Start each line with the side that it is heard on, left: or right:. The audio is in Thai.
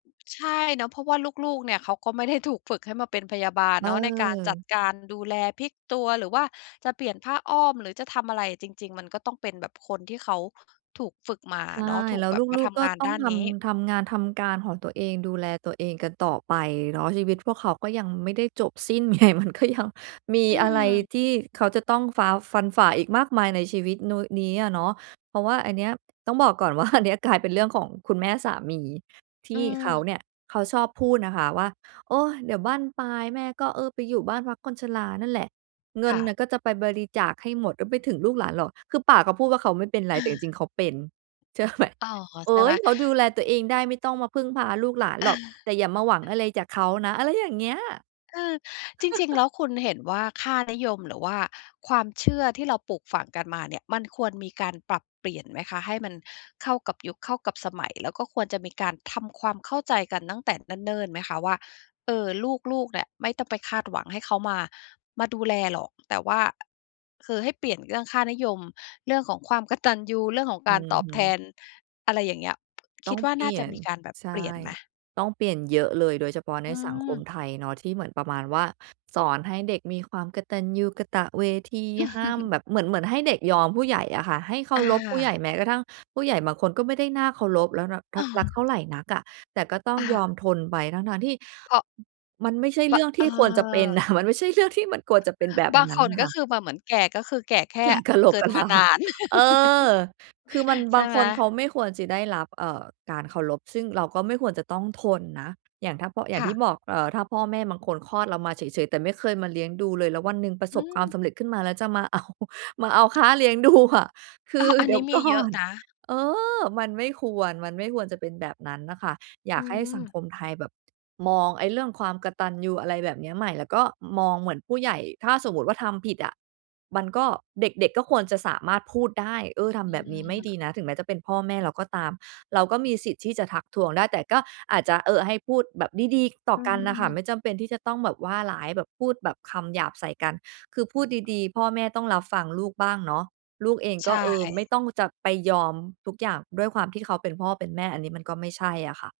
left: ใช่เนาะ เพราะว่าลูก ๆ เนี่ย เขาก็ไม่ได้ถูกฝึกให้มาเป็นพยาบาลเนาะ ในการจัด
right: เออ
left: การดูแล พลิกตัว หรือว่าจะเปลี่ยนผ้าอ้อม หรือจะทำอะไร จริง ๆ มันก็ต้องเป็นแบบคนที่เขาถูกฝึกมา
right: ใช
left: อะ
right: ่
left: เนาะ ถู
right: แ
left: ก
right: ล้ว
left: แบ
right: ล
left: บมา
right: ู
left: ท
right: ก ๆ ก็
left: ำงาน
right: ต้
left: ด
right: อง
left: ้าน
right: ท
left: นี้
right: ำ ทำงานทำการของตัวเอง ดูแลตัวเองกันต่อไปเนาะ ชีวิตพวกเขาก็ยังไม่ได้จบสิ้น ไง มันก็ยัง มี
left: อื
right: อะไร
left: ม
right: ที่เขาจะต้องฟ้า ฟันฝ่าอีกมากมายในชีวิตโน้ นี้อะเนาะ เพราะว่าอันเนี้ย ต้องบอกก่อน ว่า อันเนี้ย กลายเป็นเรื่องของคุณแม่สามี ท
left: เ
right: ี่เขา
left: ออ
right: เนี่ย เขาชอบพูดนะคะว่า "โอ๊ย เดี๋ยวบั้นปลายแม่ก็ เออ ไปอยู่บ้านพักคนชรานั่นแหละ เงิ
left: ค
right: น
left: ่
right: น่
left: ะ
right: ะก็จะไปบริจาคให้หมดไม่ไปถึงลูกหลานหรอก" คือปากเขาพูดว่า "เขาไม่เป็นไร" แต่จริง ๆ เขาเป็น เชื่อไหม?
left: อ้าว ขอ
right: เฮ
left: ใช่
right: ้
left: ไหม?
right: ย "เขาดูแลตัวเองได้ ไม่ต้องมาพึ่งพาลูกหลานหรอก แต่อย่ามาหวังอะไรจากเขานะ" อะไรอย่างเงี้ย
left: เออ จริง ๆ แล้วคุณเห็นว่าค่านิยม หรือว่าความเชื่อ ที่เราปลูกฝังกันมา เนี่ย มันควรมีการปรับเปลี่ยนไหมคะ? ให้มันเข้ากับยุค เข้ากับสมัย แล้วก็ควรจะมีการทำความเข้าใจกันตั้งแต่เนิ่น ๆ ไหมคะว่า เออ ลูก ๆ เนี่ย ไม่ต้องไปคาดหวังให้เขามา มาดูแลหรอก แต่ว่า คือให้เปลี่ยนเรื่องค่านิยม เรื่องของความกตัญญู เรื่องของ
right: อื
left: การต
right: อ
left: อบ
right: ฮ
left: แท
right: ึ
left: น อะไรอย่างเงี้ย ค
right: ต้
left: ิ
right: อ
left: ด
right: ง
left: ว่า
right: เป
left: น่
right: ล
left: า
right: ี่
left: จ
right: ย
left: ะ
right: น
left: มีการแบบ
right: ใช่
left: เปลี่ยนไหม?
right: ต้องเปลี่ยนเยอะเลย โดยเฉพาะ
left: อ
right: ใน
left: ื
right: สังคม
left: ม
right: ไทยเนาะ ที่เหมือนประมาณว่า สอนให้เด็กมีความกตัญญูกตเวที ห้ามแบบ เหมือน เหมือนให้เด็กยอมผู้ใหญ่อะค่ะ ให้เคา
left: อ
right: รพผู้ใหญ
left: า
right: ่ แม้กระทั่งผู้ใหญ่บางคนก็ไม่ได้น่าเคารพ แล้วระ
left: เ
right: ท
left: อ
right: ัก รักเท่า
left: อ
right: ไรนักอะ แต่ก็ต้อง
left: อ
right: ย
left: า
right: อมทนไปทั้ง ๆ ที่
left: เพราะ
right: อ มันไม่ใช่เรื
left: บ
right: ่องท
left: เ
right: ี่ควรจะเป็น อ
left: ออ
right: ะ มันไม่ใช่เรื่องที่มันควรจะเป็นแบบ
left: บาง
right: นั้
left: ค
right: น
left: น ก
right: ค
left: ็
right: ่ะ
left: คือแบบเหมือนแก่ ก็คือแก่แค
right: แก
left: ่
right: ่กะโหล
left: เ
right: ก
left: กิ
right: ก
left: ด
right: ะ
left: ม
right: ล
left: า
right: า
left: นาน
right: เออ คือมัน
left: ใ
right: บ
left: ช
right: า
left: ่
right: ง
left: ไ
right: ค
left: หม?
right: นเขาไม่ควรจิได้รับ เอ่อ การเคารพ ซึ่งเราก็ไม่ควรจะต้องทนนะ อย่างถ้าเพาะ อย่
left: ค
right: าง
left: ่
right: ที
left: ะ
right: ่บอก เอ่อ ถ้าพ่อแม่บางคนคลอดเรามาเฉย ๆ แต่ไม่เคยมาเลี้ยงดูเลย แล้ววันหนึ่งประ
left: อ
right: ส
left: ื
right: บความ
left: ม
right: สำเร็จขึ้นมา แล้วจะมา เอา มาเอาค่า เลี้ยงดูอะ คื
left: อ้อ
right: อ
left: อั
right: เ
left: น
right: ดี๋
left: นี
right: ยว
left: ้ม
right: ก
left: ี
right: ่
left: เย
right: อ
left: อะ
right: น
left: นะ
right: เออ มันไม่ควร มันไม่ควรจะเป็นแบบนั้นน่ะค่ะ อย
left: อ
right: า
left: ื
right: กให้สัง
left: ม
right: คมไทยแบบ มองไอ้เรื่องความกตัญญู อะไรแบบเนี้ยใหม่ แล้วก็มองเหมือนผู้ใหญ่ ถ้าสมมุติว่าทำผิดอะ มันก็ เด็ก ๆ ก็ควรจะสามารถพูดได้ "เออ ท
left: อื
right: ำแบบนี้ไม่ด
left: ม
right: ีนะ" ถึงแม้จะเป็นพ่อแม่เราก็ตาม เราก็มีสิทธิ์ที่จะทักท้วงได้ แต่ก็อาจจะ เออ ให้พูดแบบดี ๆ ต่อ
left: อื
right: กันน่ะค่ะ
left: ม
right: ไม่จำเป็นที่จะต้องแบบว่าร้าย แบบพูดแบบคำหยาบใส่กัน คือพูดดี ๆ พ่อแม่ต้องรับฟังลูกบ้างเนาะ ลูกเอง
left: ใ
right: ก
left: ช
right: ็ เออ ไม
left: ่
right: ่ต้องจะไปยอมทุกอย่าง ด้วยความที่เขาเป็นพ่อเป็นแม่ อันนี้มันก็ไม่ใช่อะค่ะ